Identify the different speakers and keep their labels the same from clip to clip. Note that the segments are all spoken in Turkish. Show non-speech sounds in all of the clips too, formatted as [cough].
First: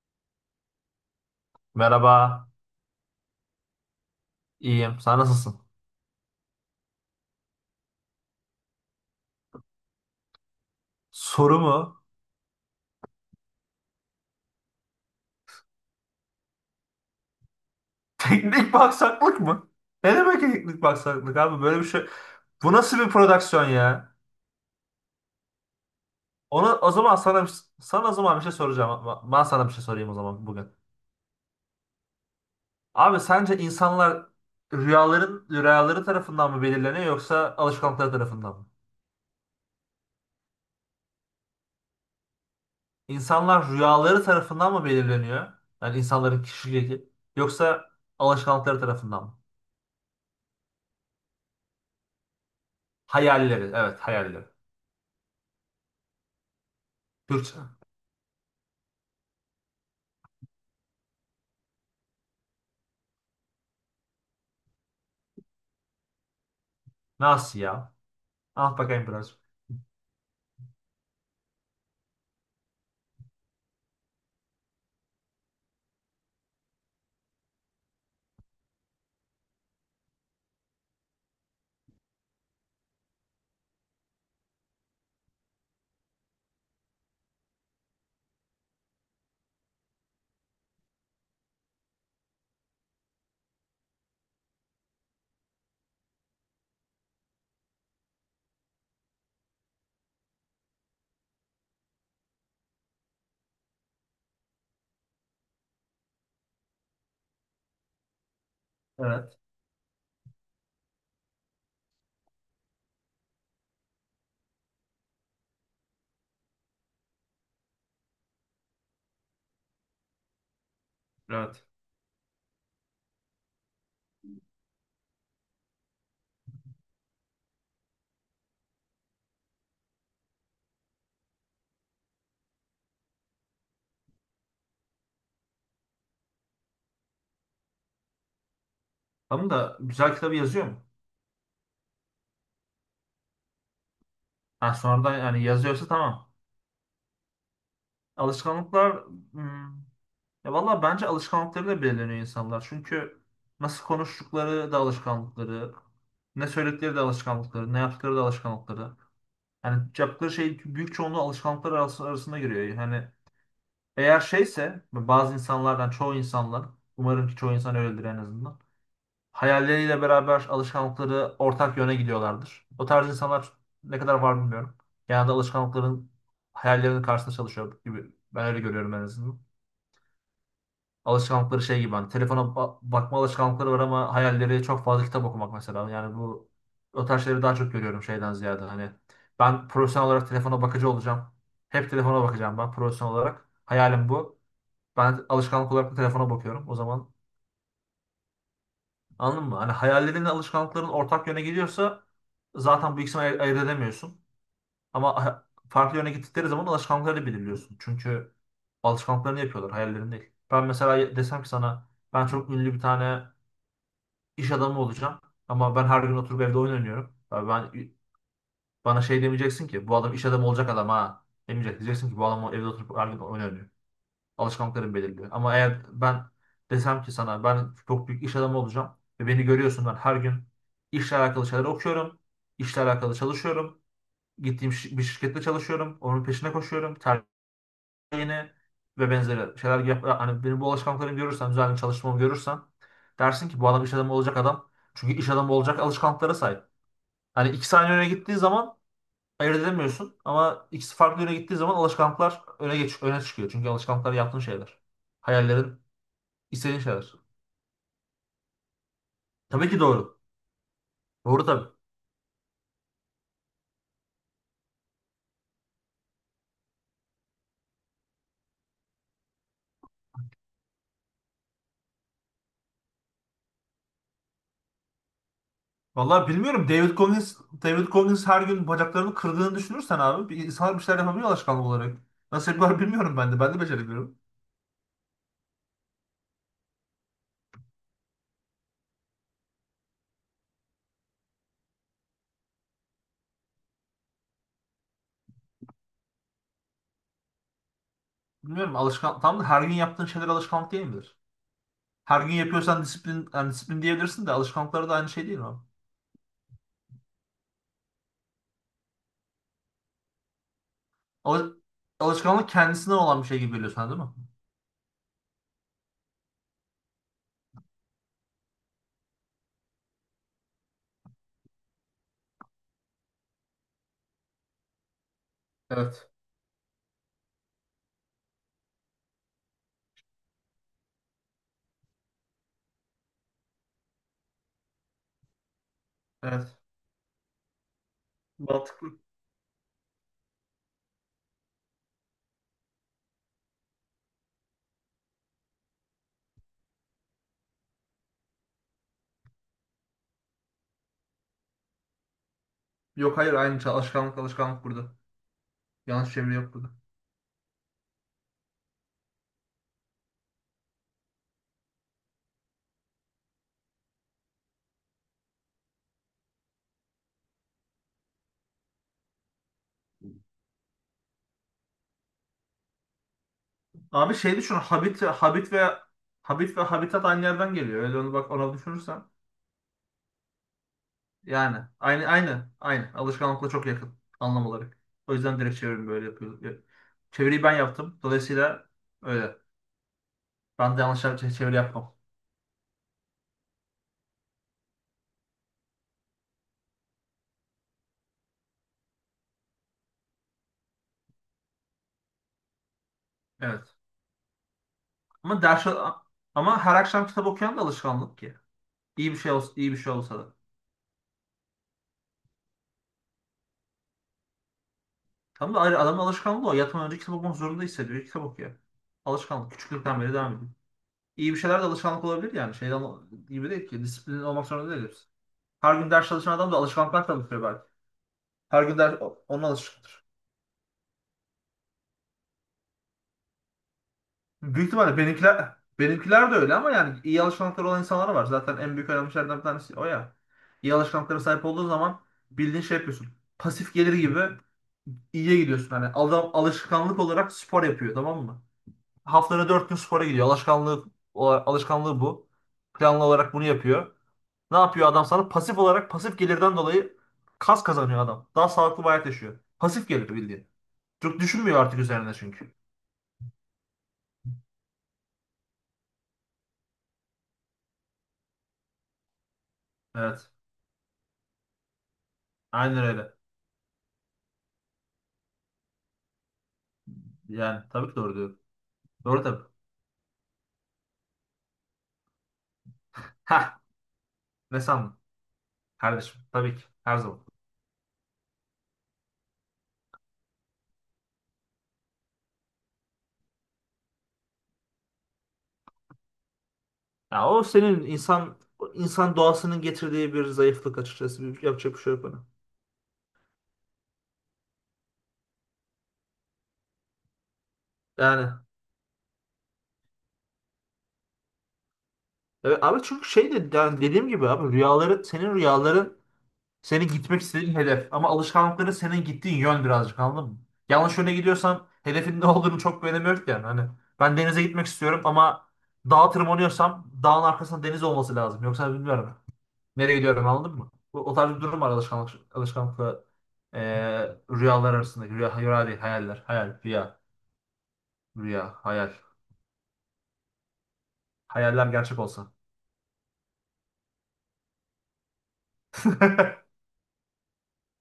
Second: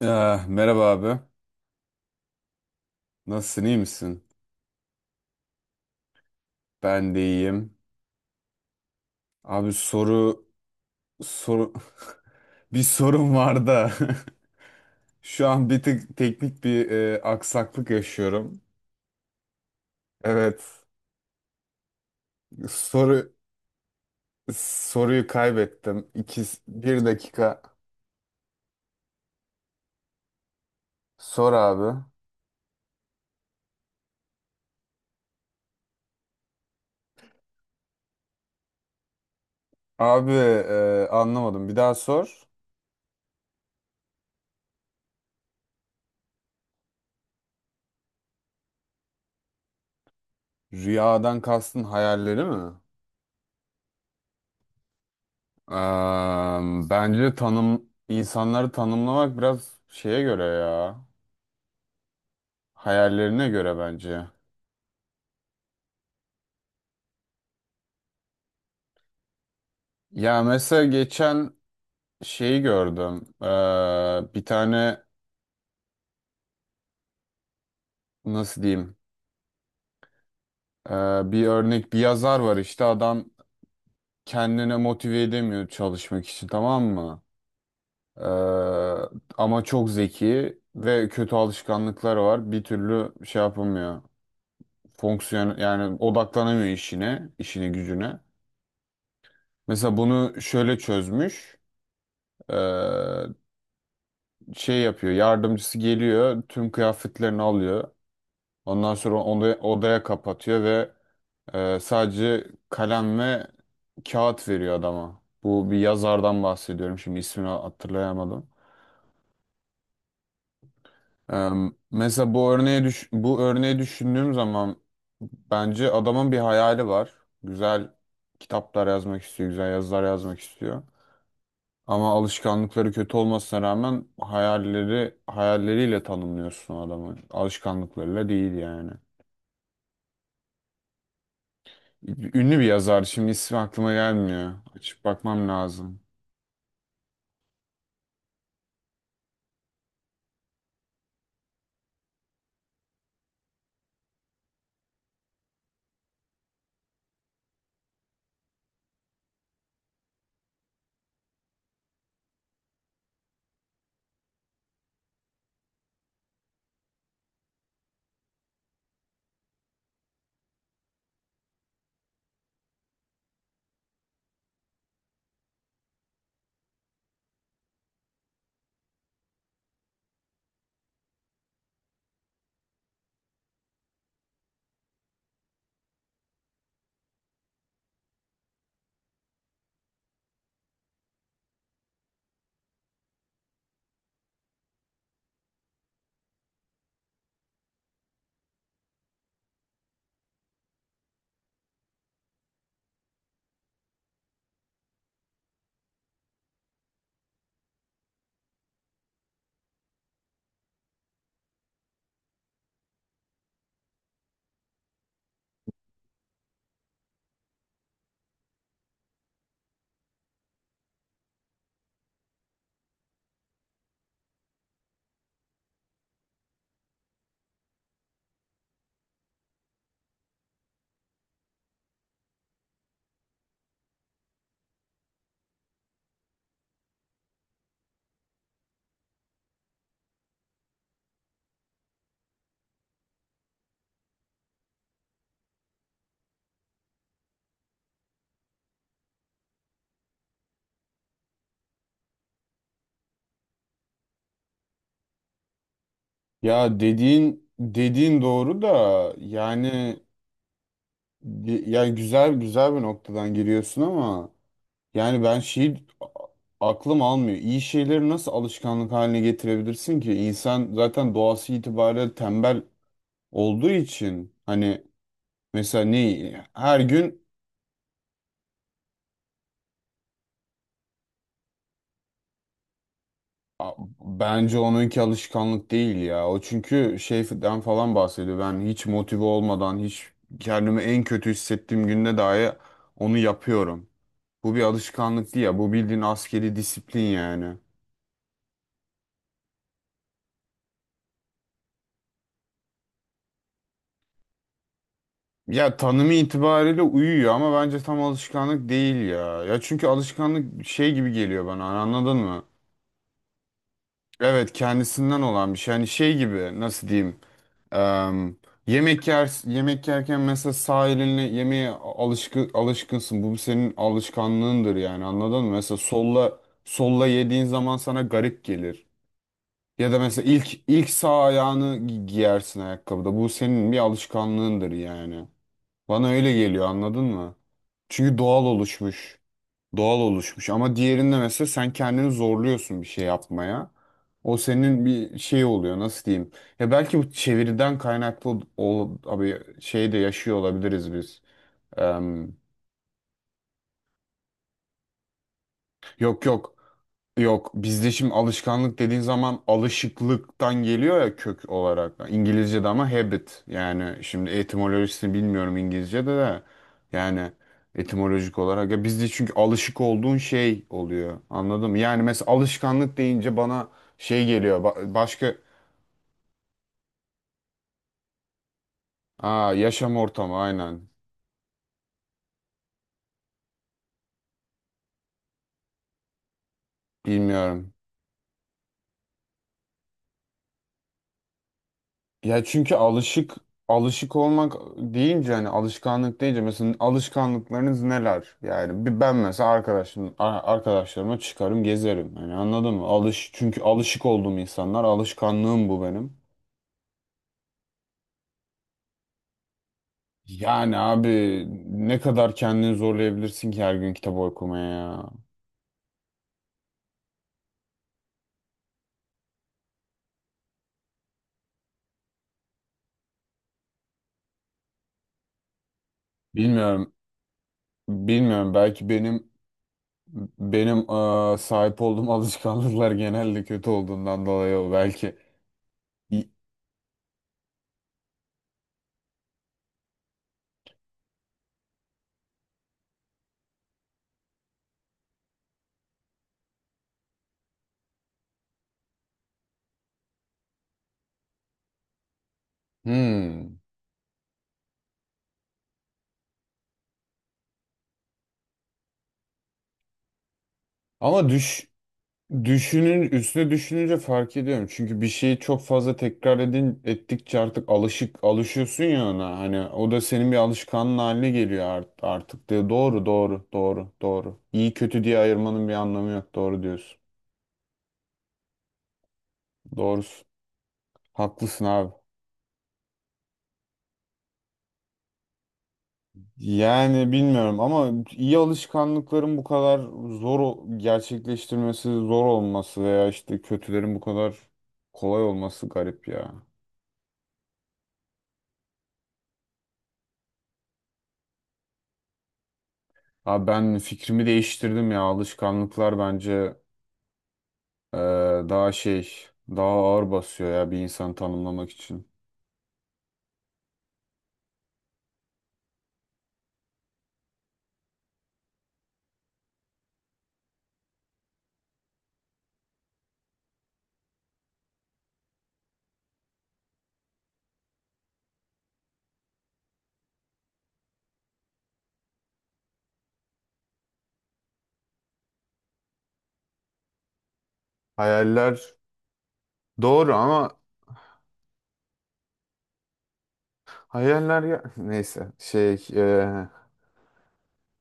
Speaker 1: Ah, merhaba abi.
Speaker 2: Merhaba,
Speaker 1: Nasılsın, iyi misin?
Speaker 2: iyiyim. Sen nasılsın?
Speaker 1: Ben de iyiyim. Abi, soru
Speaker 2: Soru
Speaker 1: soru
Speaker 2: mu?
Speaker 1: [laughs] bir sorun var da, [laughs] şu an bir tık teknik bir aksaklık
Speaker 2: [laughs]
Speaker 1: yaşıyorum.
Speaker 2: Teknik baksaklık mı? Ne demek teknik
Speaker 1: Evet.
Speaker 2: baksaklık abi? Böyle bir şey. Bu nasıl bir
Speaker 1: Soru
Speaker 2: prodüksiyon ya?
Speaker 1: soruyu kaybettim. İki,
Speaker 2: Onu o
Speaker 1: bir
Speaker 2: zaman sana
Speaker 1: dakika.
Speaker 2: sana o zaman bir şey soracağım. Ben sana bir şey sorayım o zaman bugün.
Speaker 1: Sor abi.
Speaker 2: Abi sence insanlar rüyaları tarafından mı belirleniyor yoksa alışkanlıkları tarafından mı?
Speaker 1: Abi, anlamadım. Bir daha sor.
Speaker 2: İnsanlar rüyaları tarafından mı belirleniyor? Yani insanların kişiliği yoksa alışkanlıkları tarafından mı?
Speaker 1: Rüyadan kastın hayalleri mi?
Speaker 2: Hayalleri, evet hayalleri.
Speaker 1: Bence
Speaker 2: Türkçe.
Speaker 1: insanları tanımlamak biraz şeye göre ya. Hayallerine göre bence.
Speaker 2: Nasıl ya? Ah bakayım biraz.
Speaker 1: Ya mesela geçen şeyi gördüm. Bir tane, nasıl diyeyim? Ee, bir örnek, bir yazar var işte. Adam kendine motive edemiyor çalışmak için, tamam mı? Ee, ama çok zeki ve kötü alışkanlıkları var. Bir türlü şey yapamıyor. Fonksiyon, yani odaklanamıyor işine gücüne. Mesela bunu şöyle çözmüş. Ee, şey yapıyor. Yardımcısı geliyor, tüm kıyafetlerini alıyor. Ondan sonra
Speaker 2: Evet.
Speaker 1: onu odaya kapatıyor ve sadece kalem ve kağıt veriyor adama. Bu bir yazardan bahsediyorum, şimdi ismini hatırlayamadım. E,
Speaker 2: Evet.
Speaker 1: mesela bu örneği bu örneği düşündüğüm zaman, bence adamın bir hayali var. Güzel kitaplar yazmak istiyor, güzel yazılar yazmak istiyor. Ama alışkanlıkları kötü olmasına rağmen, hayalleriyle tanımlıyorsun adamı. Alışkanlıklarıyla değil yani.
Speaker 2: Tamam da güzel kitabı yazıyor mu?
Speaker 1: Ünlü bir yazar. Şimdi ismi aklıma gelmiyor.
Speaker 2: Ha
Speaker 1: Açıp
Speaker 2: sonradan yani
Speaker 1: bakmam
Speaker 2: yazıyorsa
Speaker 1: lazım.
Speaker 2: tamam. Alışkanlıklar, hmm, ya valla bence alışkanlıkları da belirleniyor insanlar. Çünkü nasıl konuştukları da alışkanlıkları, ne söyledikleri de alışkanlıkları, ne yaptıkları da alışkanlıkları. Yani yaptıkları şey büyük çoğunluğu alışkanlıklar arasında giriyor. Yani eğer şeyse bazı insanlardan çoğu insanlar umarım ki çoğu insan öyledir en azından, hayalleriyle beraber alışkanlıkları ortak yöne gidiyorlardır. O tarz insanlar ne kadar var bilmiyorum. Genelde alışkanlıkların hayallerinin karşısında çalışıyor gibi. Ben öyle görüyorum en azından. Alışkanlıkları şey gibi, hani telefona bakma alışkanlıkları var ama hayalleri çok fazla kitap okumak mesela. Yani bu o tarz şeyleri daha çok görüyorum şeyden ziyade, hani ben profesyonel olarak telefona bakıcı olacağım. Hep telefona bakacağım ben profesyonel olarak. Hayalim bu. Ben alışkanlık olarak da telefona bakıyorum. O zaman anladın mı? Hani hayallerinle alışkanlıkların ortak yöne gidiyorsa zaten bu ikisini ayırt edemiyorsun. Ama farklı yöne gittikleri zaman alışkanlıkları belirliyorsun. Çünkü alışkanlıklarını yapıyorlar, hayallerini değil. Ben mesela desem ki sana ben çok ünlü bir tane iş adamı olacağım, ama ben her gün oturup evde oyun oynuyorum. Ya ben, bana şey demeyeceksin ki bu adam iş adamı olacak adam, ha demeyecek. Diyeceksin ki bu adam evde oturup her gün oyun oynuyor. Alışkanlıklarım belirliyor. Ama eğer ben desem ki sana ben çok büyük iş adamı olacağım ve beni görüyorsun ben her gün işle alakalı şeyler okuyorum, işle alakalı çalışıyorum. Bir şirkette çalışıyorum. Onun peşine koşuyorum. Tercihini ve benzeri şeyler yap. Hani benim bu alışkanlıklarımı görürsen, düzenli çalışmamı görürsen dersin ki bu adam iş adamı olacak adam. Çünkü iş adamı olacak alışkanlıklara sahip. Hani iki saniye öne gittiği zaman ayırt edemiyorsun ama ikisi farklı yöne gittiği zaman alışkanlıklar öne çıkıyor. Çünkü alışkanlıklar yaptığın şeyler. Hayallerin, İstediğin
Speaker 1: Ya,
Speaker 2: şeyler.
Speaker 1: dediğin doğru da,
Speaker 2: Tabii ki
Speaker 1: yani
Speaker 2: doğru. Doğru
Speaker 1: ge-
Speaker 2: tabii.
Speaker 1: yani güzel güzel bir noktadan giriyorsun ama, yani ben, aklım almıyor. İyi şeyleri nasıl alışkanlık haline getirebilirsin ki? İnsan zaten doğası itibariyle tembel olduğu için, hani mesela
Speaker 2: Vallahi
Speaker 1: neyi
Speaker 2: bilmiyorum.
Speaker 1: her
Speaker 2: David
Speaker 1: gün?
Speaker 2: Goggins, David Goggins her gün bacaklarını kırdığını düşünürsen abi, bir insanlar bir şeyler yapabiliyor alışkanlık olarak. Nasıl yapıyorlar bilmiyorum ben de. Ben de
Speaker 1: A-
Speaker 2: beceremiyorum.
Speaker 1: Bence onunki alışkanlık değil ya. O çünkü şeyden falan bahsediyor. Ben hiç motive olmadan, hiç kendimi en kötü hissettiğim günde dahi onu yapıyorum. Bu bir alışkanlık değil ya. Bu bildiğin askeri disiplin yani.
Speaker 2: Bilmiyorum, alışkan tam da her gün yaptığın şeyler alışkanlık değil midir? Her gün yapıyorsan disiplin, yani disiplin diyebilirsin de alışkanlıkları da aynı şey değil mi abi?
Speaker 1: Ya tanımı itibariyle uyuyor, ama bence tam alışkanlık değil ya. Ya çünkü alışkanlık şey gibi geliyor
Speaker 2: Al-
Speaker 1: bana. Anladın mı?
Speaker 2: Alışkanlık kendisine olan bir şey gibi geliyor sana değil mi?
Speaker 1: Evet, kendisinden olan bir şey. Hani şey gibi, nasıl diyeyim? Em, yemek yerken mesela sağ elinle yemeğe alışkınsın. Bu senin alışkanlığındır yani, anladın mı? Mesela
Speaker 2: Evet.
Speaker 1: solla yediğin zaman sana garip gelir. Ya da mesela ilk sağ ayağını giyersin ayakkabıda. Bu senin bir alışkanlığındır yani. Bana öyle
Speaker 2: Evet.
Speaker 1: geliyor, anladın mı? Çünkü doğal
Speaker 2: Mantıklı.
Speaker 1: oluşmuş. Doğal oluşmuş, ama diğerinde mesela sen kendini zorluyorsun bir şey yapmaya. O senin bir şey oluyor, nasıl diyeyim. Ya belki bu çeviriden kaynaklı abi, şey de yaşıyor olabiliriz biz. Em,
Speaker 2: Yok hayır, aynı şey. Alışkanlık, alışkanlık burada. Yanlış
Speaker 1: yok
Speaker 2: çeviri
Speaker 1: yok.
Speaker 2: yok burada.
Speaker 1: Yok, bizde şimdi alışkanlık dediğin zaman alışıklıktan geliyor ya, kök olarak. İngilizce'de ama habit, yani şimdi etimolojisini bilmiyorum İngilizce'de de, yani etimolojik olarak ya, bizde çünkü alışık olduğun şey oluyor, anladın mı? Yani mesela alışkanlık deyince bana
Speaker 2: Abi
Speaker 1: şey
Speaker 2: şey düşün,
Speaker 1: geliyor,
Speaker 2: Habit
Speaker 1: başka.
Speaker 2: Habit ve Habit ve Habitat aynı yerden geliyor. Öyle onu, bak ona düşünürsen.
Speaker 1: Yaşam ortamı, aynen.
Speaker 2: Yani aynı alışkanlıkla çok yakın anlam olarak. O yüzden direkt çevirimi böyle yapıyorum. Çeviriyi ben
Speaker 1: Bilmiyorum.
Speaker 2: yaptım. Dolayısıyla öyle. Ben de yanlış çeviri yapmam.
Speaker 1: Ya çünkü alışık olmak deyince, hani alışkanlık deyince, mesela alışkanlıklarınız neler? Yani bir ben mesela, arkadaşlarıma çıkarım, gezerim. Hani anladın mı? Çünkü
Speaker 2: Evet.
Speaker 1: alışık olduğum insanlar,
Speaker 2: Ama ders,
Speaker 1: alışkanlığım bu benim.
Speaker 2: ama her akşam kitap okuyan da alışkanlık ki. İyi bir şey olsa da.
Speaker 1: Yani abi, ne kadar kendini zorlayabilirsin ki her gün kitap okumaya ya.
Speaker 2: Tam da ayrı adamın alışkanlığı o. Yatmadan önce kitap okumak zorunda hissediyor. Kitap okuyor. Alışkanlık. Küçüklükten beri devam ediyor. İyi bir şeyler de alışkanlık olabilir yani. Şeyden gibi değil ki, disiplin olmak zorunda değil hepsi. Her gün ders çalışan adam da
Speaker 1: Bilmiyorum.
Speaker 2: alışkanlıklar çalışıyor belki.
Speaker 1: Bilmiyorum,
Speaker 2: Her gün
Speaker 1: belki
Speaker 2: ders
Speaker 1: benim
Speaker 2: onun alışıktır.
Speaker 1: benim eee, sahip olduğum [laughs] alışkanlıklar genelde kötü olduğundan dolayı
Speaker 2: Büyük
Speaker 1: o
Speaker 2: ihtimalle
Speaker 1: belki.
Speaker 2: benimkiler de öyle, ama yani iyi alışkanlıkları olan insanlar var. Zaten en büyük önemli şeylerden bir tanesi o ya. İyi alışkanlıklara sahip olduğun zaman bildiğin şey yapıyorsun. Pasif gelir gibi iyiye gidiyorsun. Hani adam alışkanlık olarak spor yapıyor, tamam mı? Haftada dört gün spora gidiyor. Alışkanlığı bu. Planlı olarak bunu
Speaker 1: Hmm.
Speaker 2: yapıyor. Ne yapıyor adam sana? Pasif olarak, pasif gelirden dolayı kas kazanıyor adam. Daha sağlıklı bir hayat yaşıyor. Pasif gelir bildiğin. Çok
Speaker 1: Ama
Speaker 2: düşünmüyor
Speaker 1: düş
Speaker 2: artık üzerine çünkü.
Speaker 1: Düşünün, üstüne düşününce fark ediyorum. Çünkü bir şeyi çok fazla tekrar ettikçe artık alışıyorsun ya ona. Hani o da
Speaker 2: Evet.
Speaker 1: senin bir alışkanlığın haline geliyor artık diye.
Speaker 2: Aynen
Speaker 1: Doğru,
Speaker 2: öyle.
Speaker 1: doğru, doğru, doğru. İyi kötü diye ayırmanın bir anlamı yok. Doğru diyorsun.
Speaker 2: Yani tabii ki doğru diyor. Doğru tabii.
Speaker 1: Doğrusun. Haklısın abi.
Speaker 2: Ha, ne sandın? Kardeşim tabii ki. Her
Speaker 1: Yani
Speaker 2: zaman.
Speaker 1: bilmiyorum, ama iyi alışkanlıkların bu kadar zor gerçekleştirmesi, zor olması, veya işte kötülerin bu kadar kolay olması garip ya.
Speaker 2: Ya o senin o insan doğasının getirdiği bir zayıflık açıkçası. Bir, yapacak bir şey yok ona.
Speaker 1: Abi, ben fikrimi değiştirdim ya. Alışkanlıklar bence, e,
Speaker 2: Yani
Speaker 1: daha şey, daha ağır basıyor ya, bir insanı tanımlamak için.
Speaker 2: evet, abi çünkü şey de, yani dediğim gibi abi, rüyaların senin gitmek istediğin hedef. Ama alışkanlıkları senin gittiğin yön birazcık, anladın mı? Yanlış yöne gidiyorsan hedefin ne olduğunu çok bir önemi yok yani. Hani ben denize gitmek istiyorum ama dağa tırmanıyorsam dağın arkasında deniz olması lazım. Yoksa bilmiyorum. Nereye gidiyorum, anladın mı? Bu, o tarz bir durum var alışkanlıkla rüyalar arasında. Rüya, rüya değil hayaller. Hayal, rüya, rüya,
Speaker 1: Hayaller
Speaker 2: hayal.
Speaker 1: doğru, ama
Speaker 2: Hayaller gerçek olsa.
Speaker 1: hayaller ya, [laughs] neyse, şey,
Speaker 2: [laughs]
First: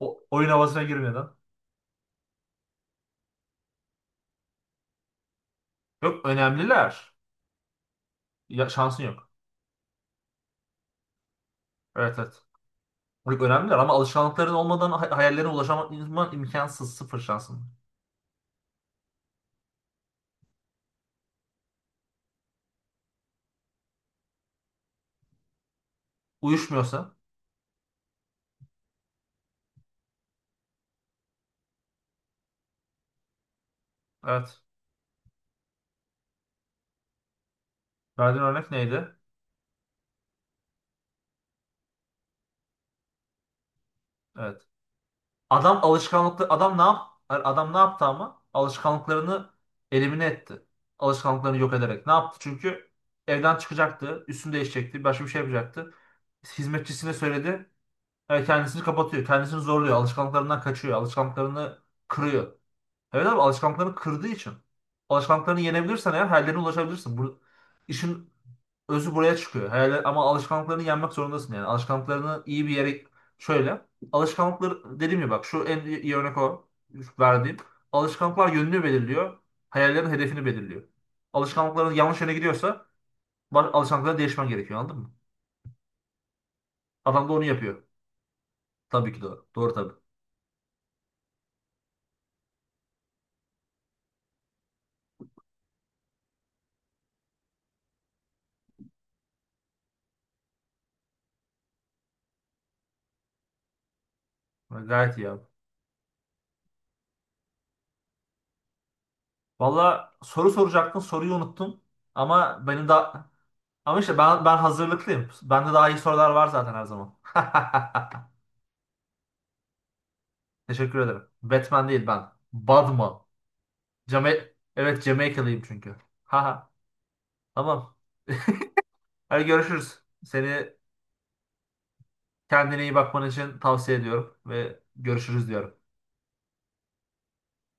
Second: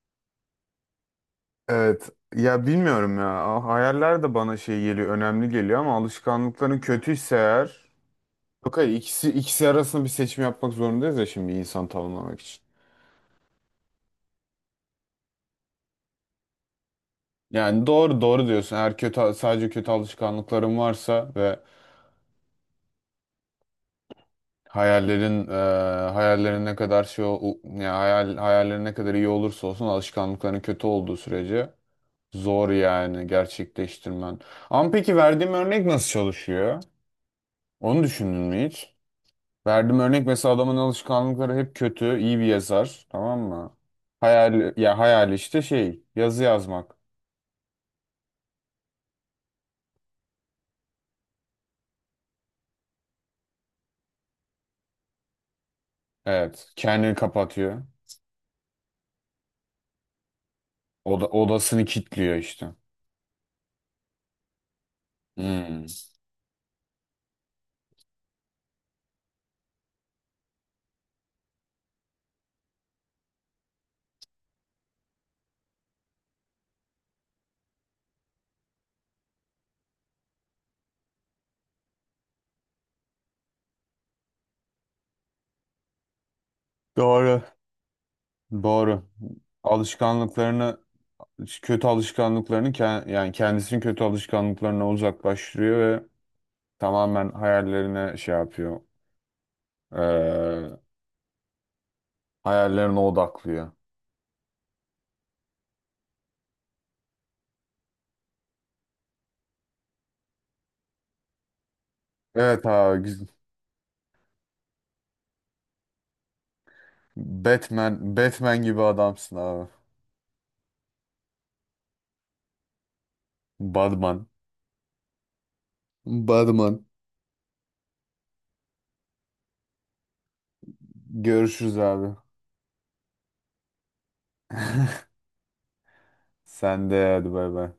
Speaker 2: O, oyun havasına girmeden.
Speaker 1: evet. Ya bilmiyorum ya. Hayaller de bana şey geliyor, önemli geliyor, ama
Speaker 2: Yok,
Speaker 1: alışkanlıkların
Speaker 2: önemliler.
Speaker 1: kötüyse eğer.
Speaker 2: Ya,
Speaker 1: Yok, hayır,
Speaker 2: şansın
Speaker 1: ikisi
Speaker 2: yok.
Speaker 1: ikisi arasında bir seçim yapmak zorundayız ya şimdi, insan
Speaker 2: Evet,
Speaker 1: tanımlamak
Speaker 2: evet.
Speaker 1: için.
Speaker 2: Çok önemliler ama alışkanlıkların olmadan hayallerine ulaşman imkansız. Sıfır şansın.
Speaker 1: Yani doğru, doğru diyorsun. Eğer sadece kötü alışkanlıkların varsa ve hayallerin, hayallerin ne kadar
Speaker 2: Uyuşmuyorsa.
Speaker 1: şey ol- u- ya hayal hayallerin ne kadar iyi olursa olsun, alışkanlıkların kötü olduğu sürece zor yani gerçekleştirmen.
Speaker 2: Evet.
Speaker 1: Ama peki verdiğim örnek nasıl çalışıyor? Onu düşündün
Speaker 2: Verdiğin
Speaker 1: mü
Speaker 2: örnek
Speaker 1: hiç?
Speaker 2: neydi?
Speaker 1: Verdiğim örnek, mesela adamın alışkanlıkları hep kötü, iyi bir yazar, tamam mı?
Speaker 2: Evet.
Speaker 1: Hayal ya, hayal işte,
Speaker 2: Adam
Speaker 1: şey, yazı
Speaker 2: alışkanlıklı adam ne
Speaker 1: yazmak.
Speaker 2: yap Adam ne yaptı? Ama alışkanlıklarını elimine etti. Alışkanlıklarını yok ederek. Ne yaptı? Çünkü evden çıkacaktı, üstünü değişecekti, başka bir şey yapacaktı.
Speaker 1: Evet, kendini
Speaker 2: Hizmetçisine söyledi.
Speaker 1: kapatıyor.
Speaker 2: E, kendisini kapatıyor, kendisini zorluyor, alışkanlıklarından kaçıyor,
Speaker 1: Oda,
Speaker 2: alışkanlıklarını
Speaker 1: odasını kilitliyor
Speaker 2: kırıyor.
Speaker 1: işte.
Speaker 2: Evet abi, alışkanlıklarını kırdığı için. Alışkanlıklarını
Speaker 1: Hmm.
Speaker 2: yenebilirsen eğer hayallerine ulaşabilirsin. Bu, işin özü buraya çıkıyor. Hayaller, ama alışkanlıklarını yenmek zorundasın yani. Alışkanlıklarını iyi bir yere, şöyle. Alışkanlıklar, dediğim gibi bak, şu en iyi örnek o verdiğim. Alışkanlıklar yönünü belirliyor. Hayallerin hedefini belirliyor. Alışkanlıkların yanlış yöne gidiyorsa alışkanlıkları değişmen gerekiyor anladın mı? Adam da
Speaker 1: Doğru.
Speaker 2: onu yapıyor.
Speaker 1: Doğru.
Speaker 2: Tabii ki doğru. Doğru tabii.
Speaker 1: Alışkanlıklarını kötü alışkanlıklarını yani kendisini kötü alışkanlıklarına uzaklaştırıyor ve tamamen hayallerine şey yapıyor. Ee, hayallerine odaklıyor.
Speaker 2: Gayet iyi abi. Valla soru soracaktın, soruyu unuttum.
Speaker 1: Evet
Speaker 2: Ama benim
Speaker 1: abi.
Speaker 2: daha, ama işte ben hazırlıklıyım. Bende daha iyi sorular var zaten her zaman.
Speaker 1: Batman,
Speaker 2: [laughs]
Speaker 1: Batman gibi adamsın abi.
Speaker 2: Teşekkür ederim. Batman değil ben. Batman.
Speaker 1: Batman.
Speaker 2: Jama evet, Jamaikalıyım çünkü. [laughs] Haha.
Speaker 1: Batman.
Speaker 2: Tamam. Hadi görüşürüz. Seni
Speaker 1: Görüşürüz abi.
Speaker 2: kendine iyi bakman için tavsiye ediyorum ve görüşürüz diyorum.
Speaker 1: Sen de hadi, bay bay.